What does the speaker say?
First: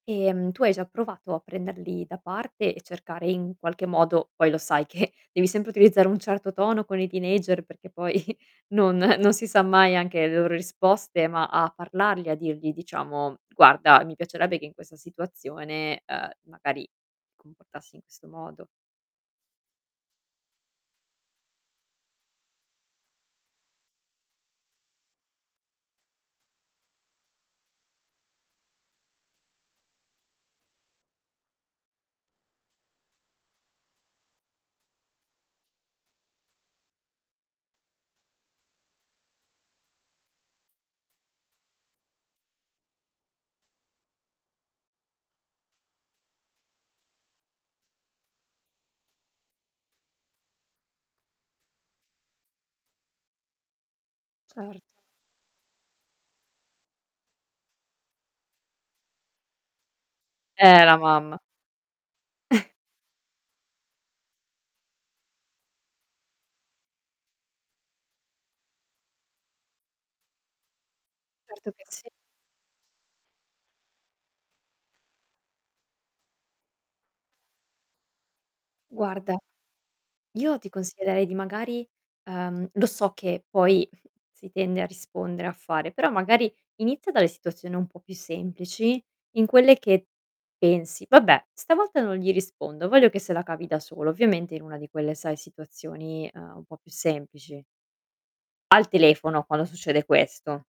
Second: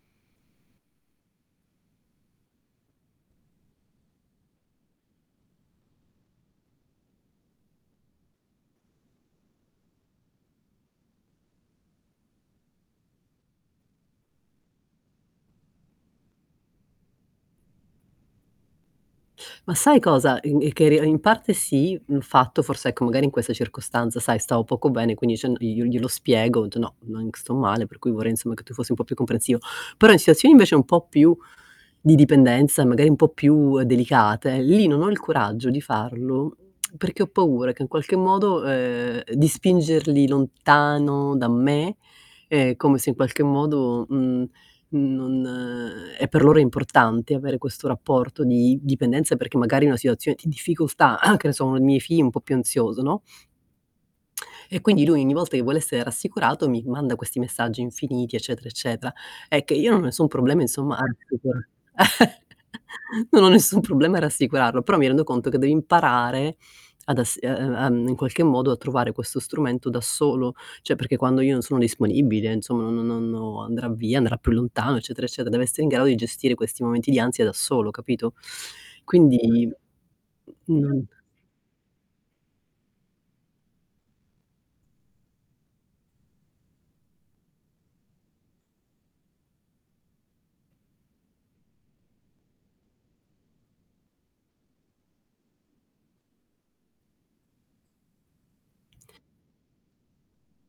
Ehm, tu hai già provato a prenderli da parte e cercare in qualche modo poi lo sai che, devi sempre utilizzare un certo tono con i teenager perché poi non non si sa mai anche le loro risposte, ma a parlargli a dirgli diciamo: "Guarda mi piacerebbe che in questa situazione, ehm, magari ti comportassi in questo modo." Ma sai cosa? [unintelligible] in parte sì, mhmm, il fatto forse ecco magari in questa circostanza sai stavo poco bene quindi [unintelligible] io io glielo spiego, ho detto: "No, nonc sto male per cui vorrei insomma che tu fossi un po' più comprensivo". Però in situazioni invece un po' più di dipendenza, magari un po' più delicate, lì non ho il coraggio di farlo, perché ho paura che in qualche modo, ehm, di spingerli lontano da me, ehm, come se in qualche modo, uhm, uhm, non e per loro importante, avere questo rapporto di dipendenza perché magari è una situazione di difficoltà, che ne so, uno dei miei figli è un po' più ansioso, no Certo. e quindi lui ogni volta che vuole essere rassicurato, mi manda questi messaggi infiniti eccetera eccetera. È che io non ho nessun problema Eh, la insomma. mamma. [unintelligible] Non ho nessun problema a rassicurarlo, però mi rendo conto che devi imparare ad ass e e ehm, in qualche modo a trovare questo strumento da solo, cioè perché quando io non Certo sono che sì. disponibile insomma no no non andrà via, andrà più lontano eccetera eccetera, deve essere in grado di gestire questi momenti di ansia da solo capito? Guarda Quindi Io ti Mh-mh. consiglierei di magari, ehm, lo so che poi si tende a rispondere a fare, però magari inizia dalle situazioni un po' più semplici, in quelle che pensi: "Vabbè stavolta non gli rispondo, voglio che se la cavi da solo". Ovviamente in una di quelle, sai, situazioni, ehm, un po' più semplici. Al telefono quando succede questo.